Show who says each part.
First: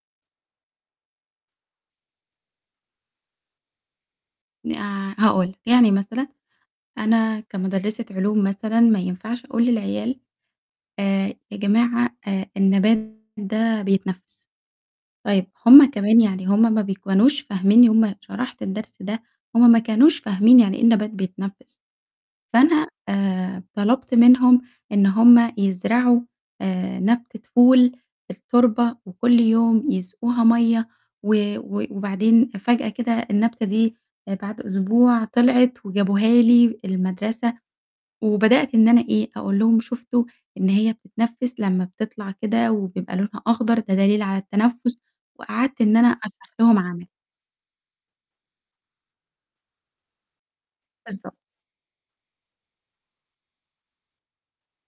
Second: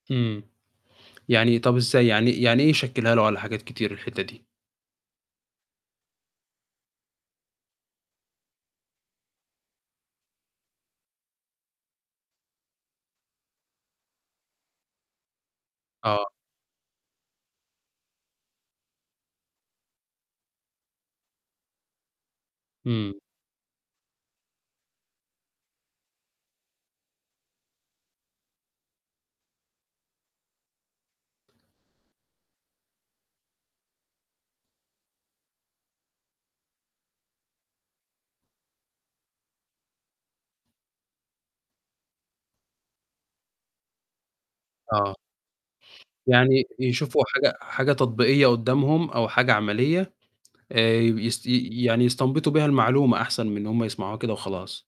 Speaker 1: إمم. يعني طَب إزاي يعني يعني إيه يشكلها له على حاجات كتير الحتة دي؟
Speaker 2: ن آآ هاقول لك، يعني مثلًا أنا كمُدرسة علوم مثلًا ما ينفعش أقول للعيال، آآ يا جماعة آآ النبات ده بيتنفّس. طيب هُم كمان
Speaker 1: آه.
Speaker 2: يعني هُم ما بيكونوش فاهميني، هُم شرحت الدرس ده، هُم ما كانوش فاهمين يعني إيه النبات بيتنفّس. فأنا
Speaker 1: إمم.
Speaker 2: آآ طلبت منهم إن هُم يزرعوا آآ نبتة فول في التربة وكُل يوم يسقوها مَيَّة، و و وبعدين فجأة كده النبتة دي بعد أسبوع طلعت وجابوها لي المدرسة، وبدأت إن أنا إيه، أقول لهم شُفتوا إن هي بتتنفّس لمّا بتطلع كده وبيبقى لونها أخضر ده دليل على التنفّس،
Speaker 1: آه.
Speaker 2: وقعدت إن أنا أشرح
Speaker 1: يعني
Speaker 2: لهم عملي.
Speaker 1: يشوفوا حاجة حاجة تطبيقية قُدامهم، أو حاجة عملية، آآ
Speaker 2: بالضبط.
Speaker 1: يس ي يعني يستنبطوا بيها المعلومة أحسن من إن هُم يسمعوها كده وخلاص.